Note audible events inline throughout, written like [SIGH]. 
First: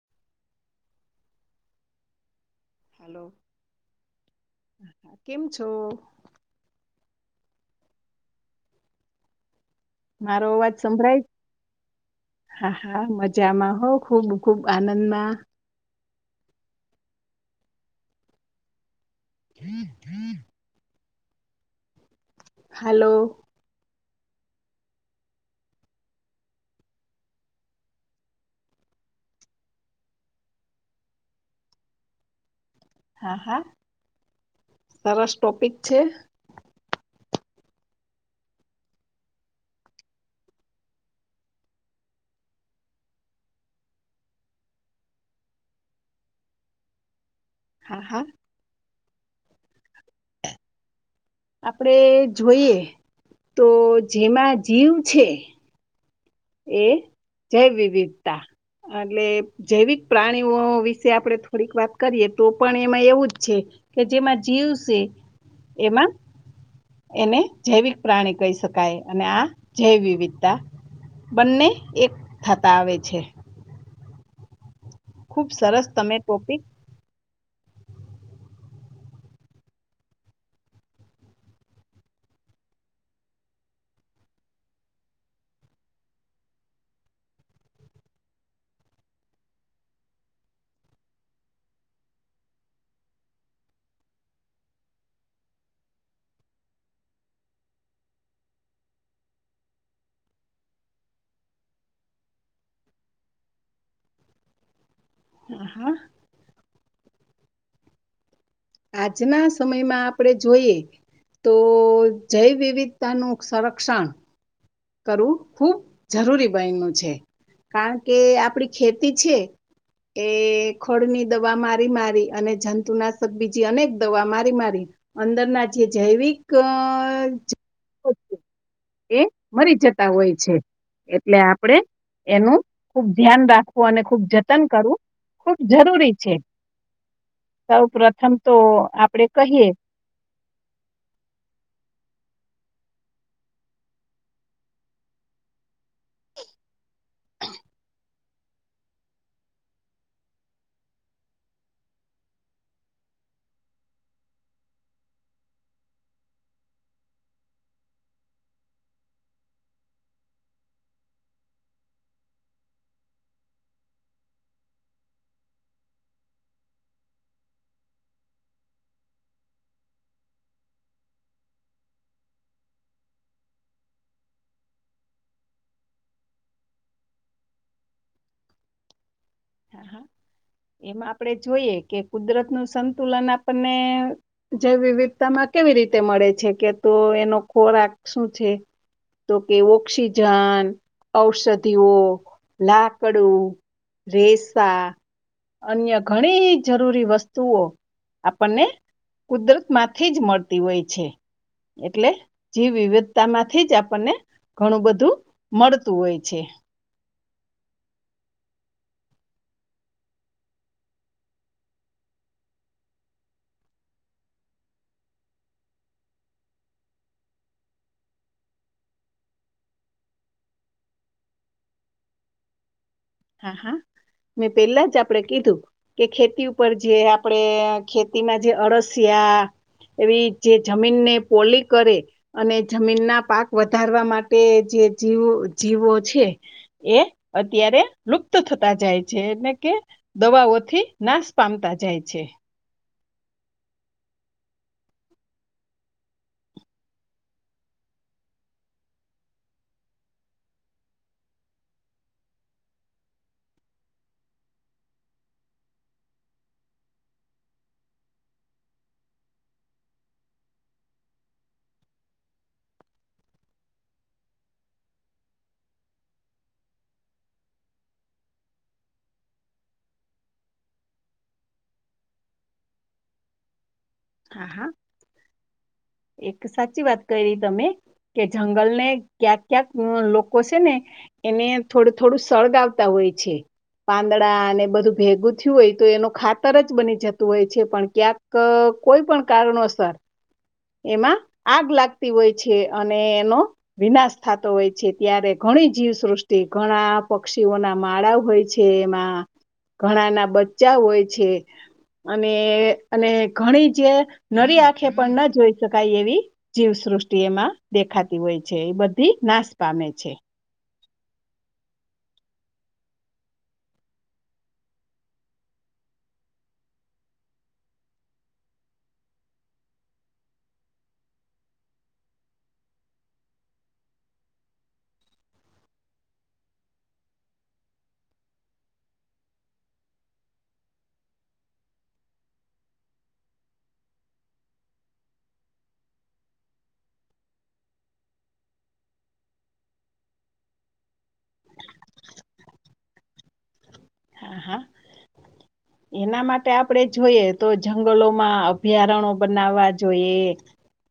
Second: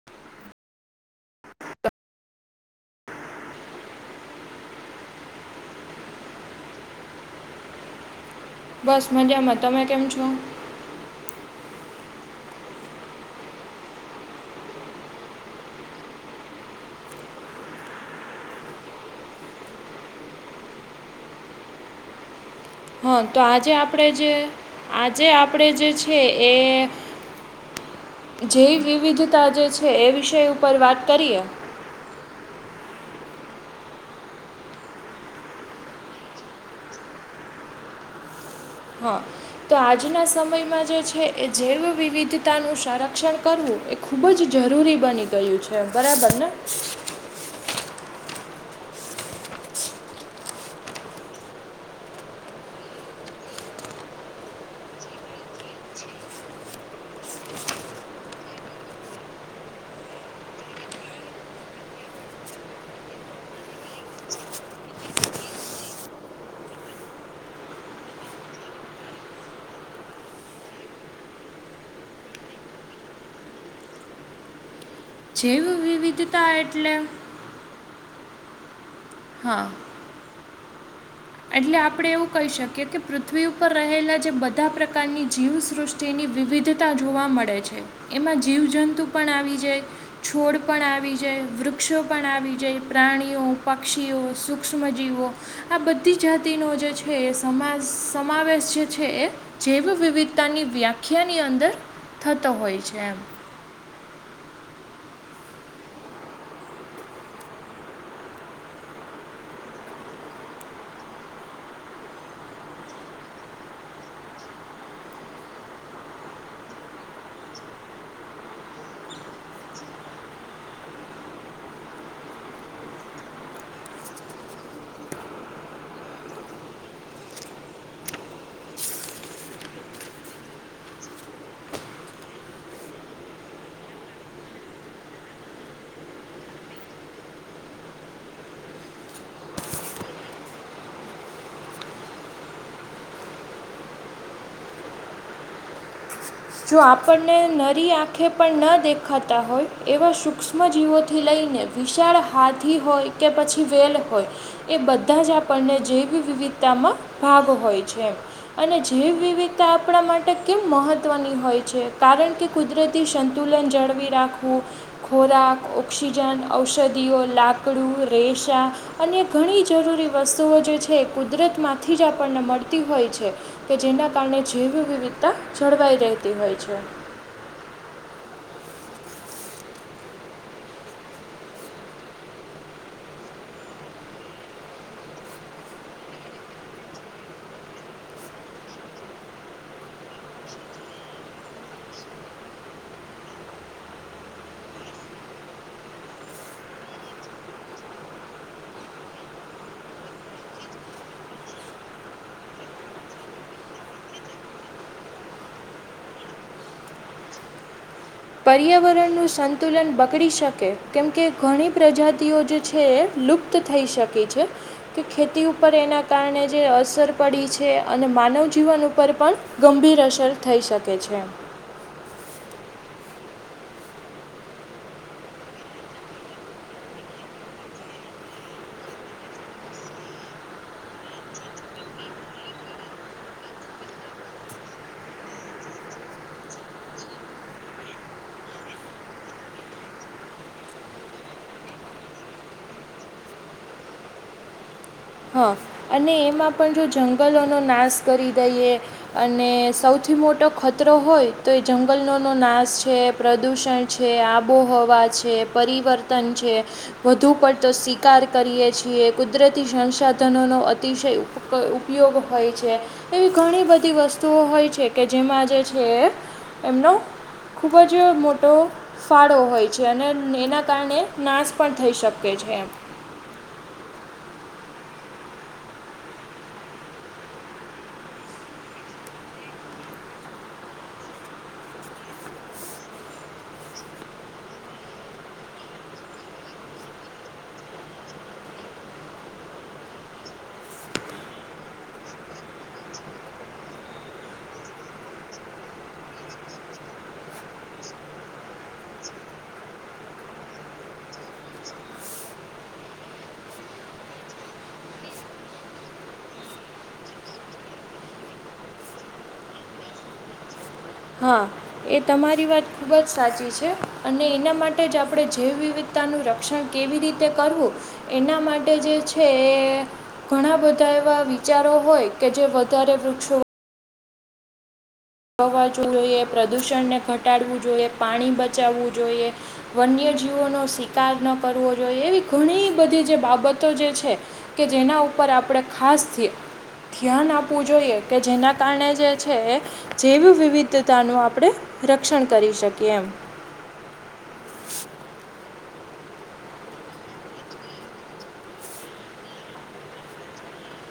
[UNINTELLIGIBLE] હાલો કેમ છો? બસ મજામાં. તમે કેમ છ મારો અવાજ સંભળાય? હા હા મજામાં હો ખુબ ખુબ આનંદમાં. હમ, હ. હાલો હં, તો આજે આપણે જે આજે આપણે જે છે એ. જે વિવિધતા જે છે, એ વિષય ઉપર વાત કરીએ. હા, હા, સરસ ટોપિક છે. હા. તો આજના સમયમાં જે છે, એ જૈવ વિવિધતાનું સંરક્ષણ કરવું. ખૂબ જ જરૂરી બની ગયું છે, બરાબર ને. હા, હા. આપડે જોઈએ તો, જેમાં જીવ છે. એ જૈવવિધતા એટલે. જૈવિક પ્રાણીઓ વિશે આપણે થોડીક વાત કરીએ, તો પણ એમાં એવું જ છે. કે જેમાં જીવ છે, એમાં. એને જૈવિક પ્રાણી કહી શકાય, અને આ જૈવ વિવિધતા બંને થતા આવે. ખૂબ જેવ સરસ તમે વિવિધતા ટોપિક એટલે. હા. એટલે આપણે એવું કહી શકીએ કે, પૃથ્વી ઉપર રહેલા જે બધા પ્રકારની જીવસૃષ્ટિ તેની વિવિધતા જોવા મળે છે, એમાં જીવજંતુ પણ આવી જાય. પણ આવી જાય, વૃક્ષો પણ આવી જાય, પ્રાણીઓ-પક્ષીઓ આ બધી જાતિનો જે છે, એ સમા સમાવેશ જે છે એ. જેવી વિવિધતાની વ્યાખ્યાની અંદર થતો હોય છે, એમ. હ, હા. આજના સમયમાં આપણે જોઈએ. તો જૈવ વિવિધતાનું સંરક્ષણ કરવું ખૂબ જરૂરી બનનું છે, કારણ કે આપડી ખેતી છે. એ ખળની દવા મારી મારી અને જંતુનાશક બીજી અનેક દવા મારી મારી અંદરના જે જૈવિક અ [INAUDIBLE] એ મરી જતા હોય છે. એટલે આપડે ખુબ ધ્યાન રાખવું, અને જતન કરવું. ખુબ જરૂરી છે, સૌ પ્રથમ તો આપડે કહીએ. જો આપણને નરી આંખે પણ ન દેખાતા હોય, એવા સૂક્ષ્મજીવોથી લઈને. વિશાળ હાથી હોય કે, પછી વેલ હોય. એ બધા જ આપણને જૈવ વિવિધતામાં ભાગ હોય છે. અને જૈવ વિવિધતા આપણા માટે કેમ મહવ? હોય છે, કારણ કે કુદરતી સંતુલન જાળવી રાખવું. ખોરાક, ઓક્સિજન, ઔષધિઓ, લાકડું, રેશા. અને ઘણી જરૂરી વસ્તુઓ જે છે, એ કુદરત માંથી જ આપણને મળતી હોય છે. કે જેના કારણે જેવી વિવિધતા જળવાઈ રહેતી હોય છે. હા, એમાં આપડે જોઈએ કે, કુદરત નું સંતુલન આપણને જે વિવિધતામાં કેવી રીતે મળે છે કે, તો એનો ખોરાક શું છે? તો કે ઓક્સિજન, ઔષધિઓ, લાકડું. રસા. અન્ય ઘણી જરૂરી વસ્તુઓ આપણને કુદરત માંથી જ છે. એટલે જી વિવિધતા માંથી જ આપણને ઘણું બધું મળતું હોય છે. પર્યાવરણનું સંતુલન બગડી શકે કેમકે ઘણી પ્રજાતિઓ જે છે એ લુપ્ત થઈ શકે છે કે ખેતી ઉપર એના કારણે જે અસર પડી છે અને માનવ જીવન ઉપર પણ ગંભીર અસર થઈ શકે છે હા હા મેં પેલા જ આપણેે કીધું કે ખેતી ઉપર જે આપડે ખેતીમાં જે અળસિયા એવી જે જમીનને પોલી કરે અને જમીન ના પાક વધારવા માટે જે જીવો જીવો છે એ અત્યારે લુપ્ત થતા જાય છે એટલે કે દવાઓથી નાશ પામતા જાય છે હા અને એમાં પણ જો જંગલોનો નાશ કરી દઈએ અને સૌથી મોટો ખતરો હોય તો એ જંગલોનોનો નાશ છે પ્રદૂષણ છે આબોહવા છે પરિવર્તન છે વધુ પડતો શિકાર કરીએે છીએ કુદરતી સં સાધનોનો અતિશય ઉપ ઉપયોગ હોય છે. એવી ઘણી બધી વસ્તુઓ હોય છે કે જેમાં જે છે એ એમનો ખૂબ જ મોટો ફાળો હોય છે અને એના કારણે નાશ પણ થઈ શકે છે હા હા એક સાચી વાત કરી તમે કે જંગલ ને ક્યાંક ક્યાંક લોકો છે ને એને થોડું થોડું સળગાવતા હોય છે. પાંદડા અને બધું ભેગું થયું હોય તો એનું ખાતર જ બની જતું હોય છે પણ ક્યાંક કોઈ પણ કારણોસર એમાં આગ લાગતી હોય છે અને એનો વિનાશ થાતો હોય છે ત્યારે ઘણી જીવસૃષ્ટિ ઘણા પક્ષીઓના માળા હોય છે એમાં ઘણા ના બચ્ચા હોય છે. અને અને ઘણી જે નરી આંખે પણ ન જોઈ શકાય એવી જીવસૃષ્ટિ એમાં દેખાતી હોય છે એ બધી નાશ પામે છે. હા એ તમારી વાત ખૂબ જ સાચી છે અને એના માટે જ આપણે જેવી વિધ પોતાનું રક્ષણ કેવી રીતે કરવું એના માટે જે છે ઘણા બધા એવા વિચારો હોય કે જે વધારે વૃક્ષો વાવા જોઈએ પ્રદૂષણને ઘટાડવું જોઈએ પાણી બચાવવું જોઈએ. વન્યજીવોનો શિકાર ન કરવો જોઈએ એવી ઘણી બધી જે બાબતો જે છે. કે જેના ઉપર આપણે ખાસથી ધ્યાન આપવું જોઈએ કે જેના કારણે જે છે. જેવી વિવિધતાનું આપણે રક્ષણ કરી શકીએ એમ. હ હા એના માટે આપડે જોઈએ તો જંગલોમાં અભયારણ્યો બનાવવા જોઈએ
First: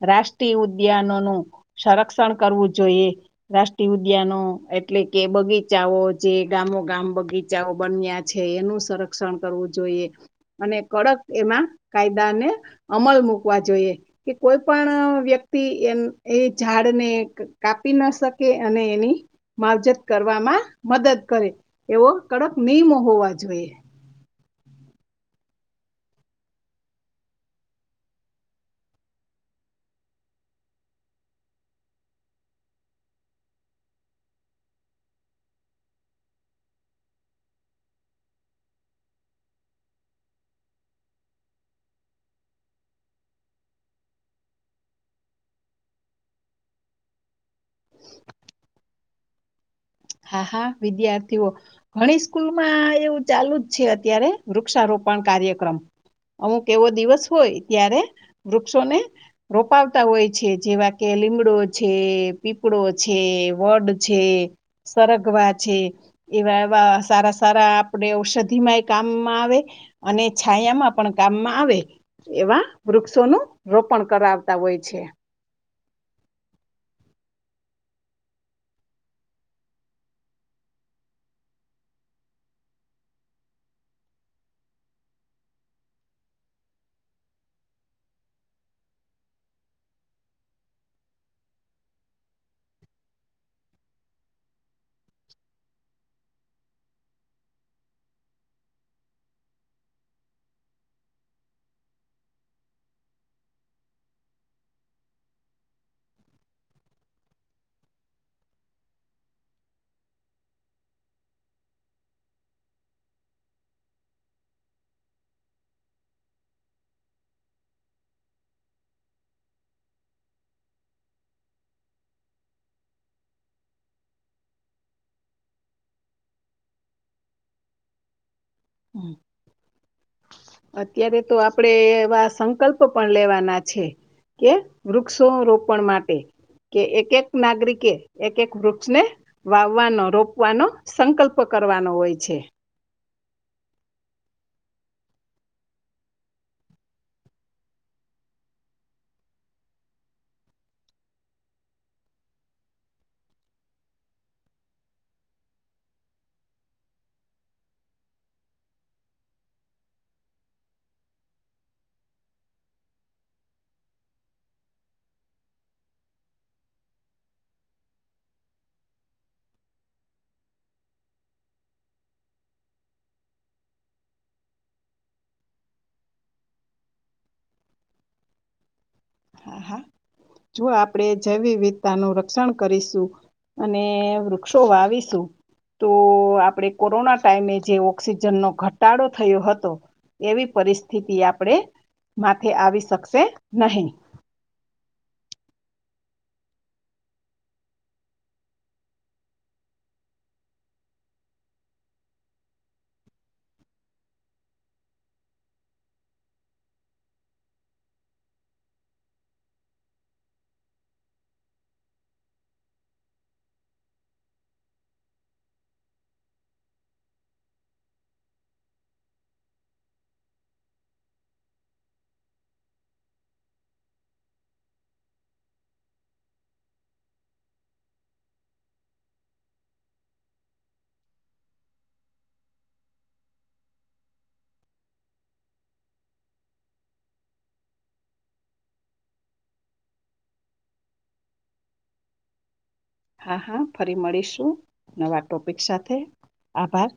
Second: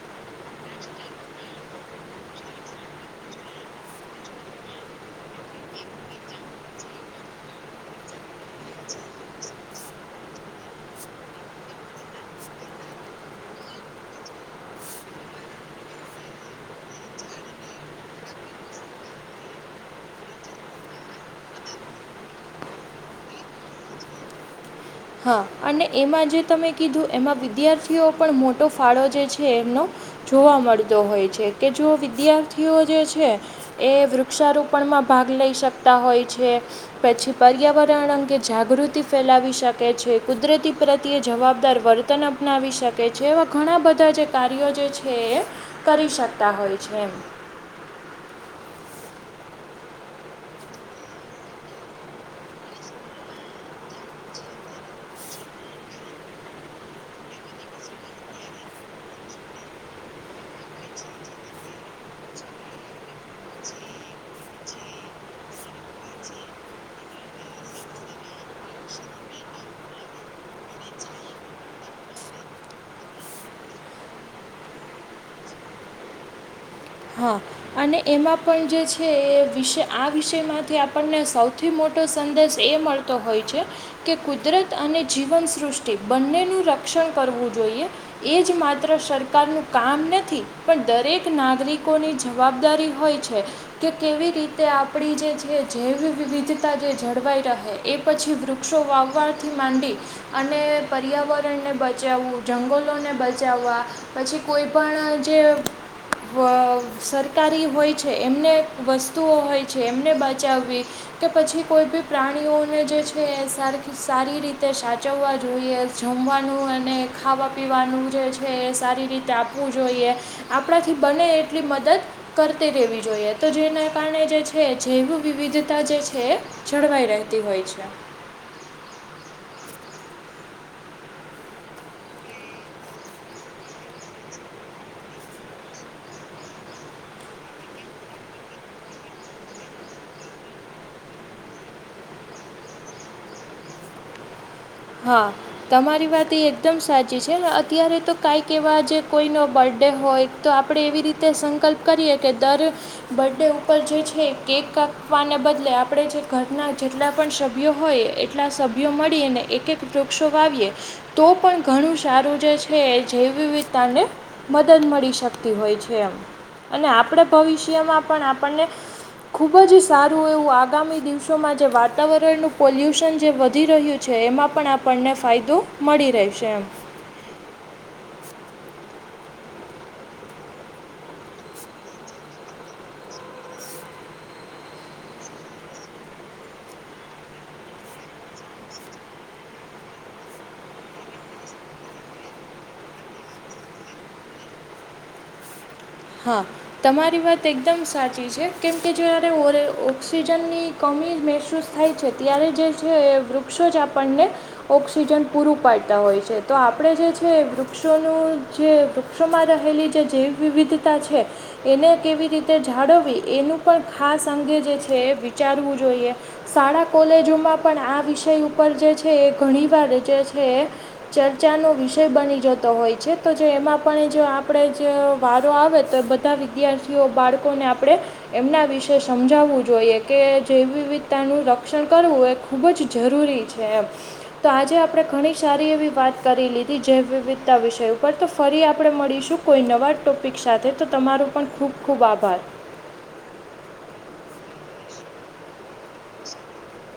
રાષ્ટ્રીય ઉદ્યાનોનું સંરક્ષણ કરવું જોઈએ રાષ્ટ્રીય ઉદ્યાનો એટલે કે બગીચાઓ જે ગામો ગામ બગીચાઓ બન્યા છે એનું સંરક્ષણ કરવું જોઈએ અને કડક એમાં કાયદા ને અમલ મૂકવા જોઈએ કે કોઈ પણ વ્યક્તિ એ એ ઝાડને કાપી ના શકે અને એની માવજત કરવામાં મદદ કરે, એવો કડક નિયમો હોવા જોઈએ. હા, અને એમાં જે તમે કીધું એમાં વિદ્યાર્થીઓ પણ મોટો ફાળો જે છે એમનો. જોવા મળતો હોય છે, કે જો વિદ્યાર્થીઓ જે છે. એ વૃક્ષારોપણ માં ભાગ લઈ શકતા હોય છે. પછી પર્યાવરણ અંગે જાગૃતિ ફેલાવી શકે. શકે છે, કુદરતી પ્રત્યે જવાબદાર વર્તન અપનાવી શકે છે, એવા ઘણા બધા જે કાર્યો જે છે. એ એ કરી શકતા હોય છે એમ. [UNINTELLIGIBLE] હા, હા, વિદ્યાર્થીઓ. ઘણી સ્કૂલમાં એવું ચાલુ જ છે, અત્યારે વૃક્ષારોપણ કાર્યક્રમ. અમુક એવો દિવસ હોય ત્યારે વૃક્ષોને રોપાવતા હોય છે, જેવા કે લીમડો છે, પીપળો છે, વડ છે. સરગવા છે. એવા, એવા, સારા-સારા આપણે ઔષધિમાં એ કામમાં આવે. અને છાયામાં પણ કામમાં આવે. એવા વૃક્ષોનું રોપણ કરાવતા હોય છે. હા. અને એમાં પણ જે છે, એ વિશે આ વિષયમાંથી આપણને સૌથી મોટો સંદેશ એ મળ તો હોય છે. કે કુદરત અને જીવન સૃષ્ટિ બંનેનું રક્ષણ કરવું જોઈએ. એજ માત્ર સરકાર નું કામ નથી, પણ દરેક નાગરિક કોની જવાબદારી હોય છે? કે કેવી રીતે આપણી જે છે, જૈવ વિવિધતા જે જળવાઈ રહે. એ પછી વૃક્ષો વાવાથી માંડી. અને પર્યાવરણને બચાવવું, જંગલોને બચાવવા. પછી કોઈ પણ જે સરકારી હોય છે, એમને વસ્તુઓ હોય છે, એમને બચાવવી. કે પછી કોઈ બી પ્રાણીઓને જે છે, એ સ સારી રીતે સાચવવા જોઈએ. જમવાનું અને ખાવા પીવાનું જે છે, એ સારી રીતે આપવું જોઈએ. આપણાથી બને એટલી મદદ. કરતી રહેવી જોઈએ તો, જેના કારણે જે છે, જૈવ વિવિધતા જે છે. જળવાઈ રહેતી હોય છે. હમ. અત્યારે તો આપડે એવા સંકલ્પ પણ લેવાના છે. કે વૃક્ષો રોપણ માટે. કે એક-એક નાગરિકે એક-એક વૃક્ષને વાવવાનો, રોપવાનો સંકલ્પ કરવાનો હોય છે. હા. તમારી વાત એ એકદમ સાચી છે ને, અત્યારે તો કાંઈક એવા જે કોઈનો બર્થડે હોય. તો આપણે એવી રીતે સંકલ્પ કરીએ કે, દર બથર્ડે ઉપર જે છે કે, ક કાપવાને બદલે આપણે જે ઘરના જેટલા પણ સભ્યો હોય. સભ્યો મળી, અને એક એક વૃક્ષો વાવીએ. તો પણ ઘણું સારું જે છે, એ જેવ વિવિધતાને મદદ મળી શકતી હોય છે એમ, અને આપણે ભવિષ્યમાં પણ આપણને ખુબ જ સારું એવું, આગામી દિવસોમાં જે વાતાવરણનું પોલ્યુશન જે વધી રહ્યું. છે એમાં પણ આપણને ફાયદો મળી રહેશે એમ. હા હા જો આપણેે જૈવવિધતાનું રક્ષણ કરીશું અને વૃક્ષો વાવીશું તો આપણે કોરોના ટાઈમે જે ઓક્સિજનનો ઘટાડો થયો હતો. એવી પરિસ્થિતિ આપણેે માથે આવી શકશે નહી. હા તમારી વાત એકદમ સાચી છે કેમ કે જ્યારે ઓરે ઓક્સિજનની કમી મહેસૂસ થાય છે, ત્યારે જે છે એ વૃક્ષો જ આપણને ઓક્સિજન પૂરું પાડતા હોય છે તો આપણે જે છે વૃક્ષોનું જે વૃક્ષોમાં રહેલી જે જૈવ વિવિધતા છે એને કેવી રીતે જાળવવી એનુ પણ ખાસ અંગે જે છે એ વિચારવું જોઈએ. શાળા કોલેજોમાં પણ આ વિષય ઉપર જે છે એ ઘણીવાર જે છે. ચર્ચાનો વિષય બની જતો હોય છે તો જો એમાં પણ જો આપણે જ વાત આવે તો બધા વિદ્યાર્થીઓ બાળકોને આપણે એમના વિશે સમજાવવું જોઈએ કે જે વિવિધતાનું રક્ષણ કરવું એ ખૂબ જ જરૂરી છે એમ. તો આજે આપણે ઘણી સારી એવી વાત કરી લીધી જૈ વિવિધતા વિષય ઉપર તો ફરી આપણે મળીશું. કોઈ નવા ટોપિક સાથે તો તમારુ પણ ખૂબ ખૂબ આભાર. હા હા ફરી મળીશું નવા ટોપિક સાથે આભાર.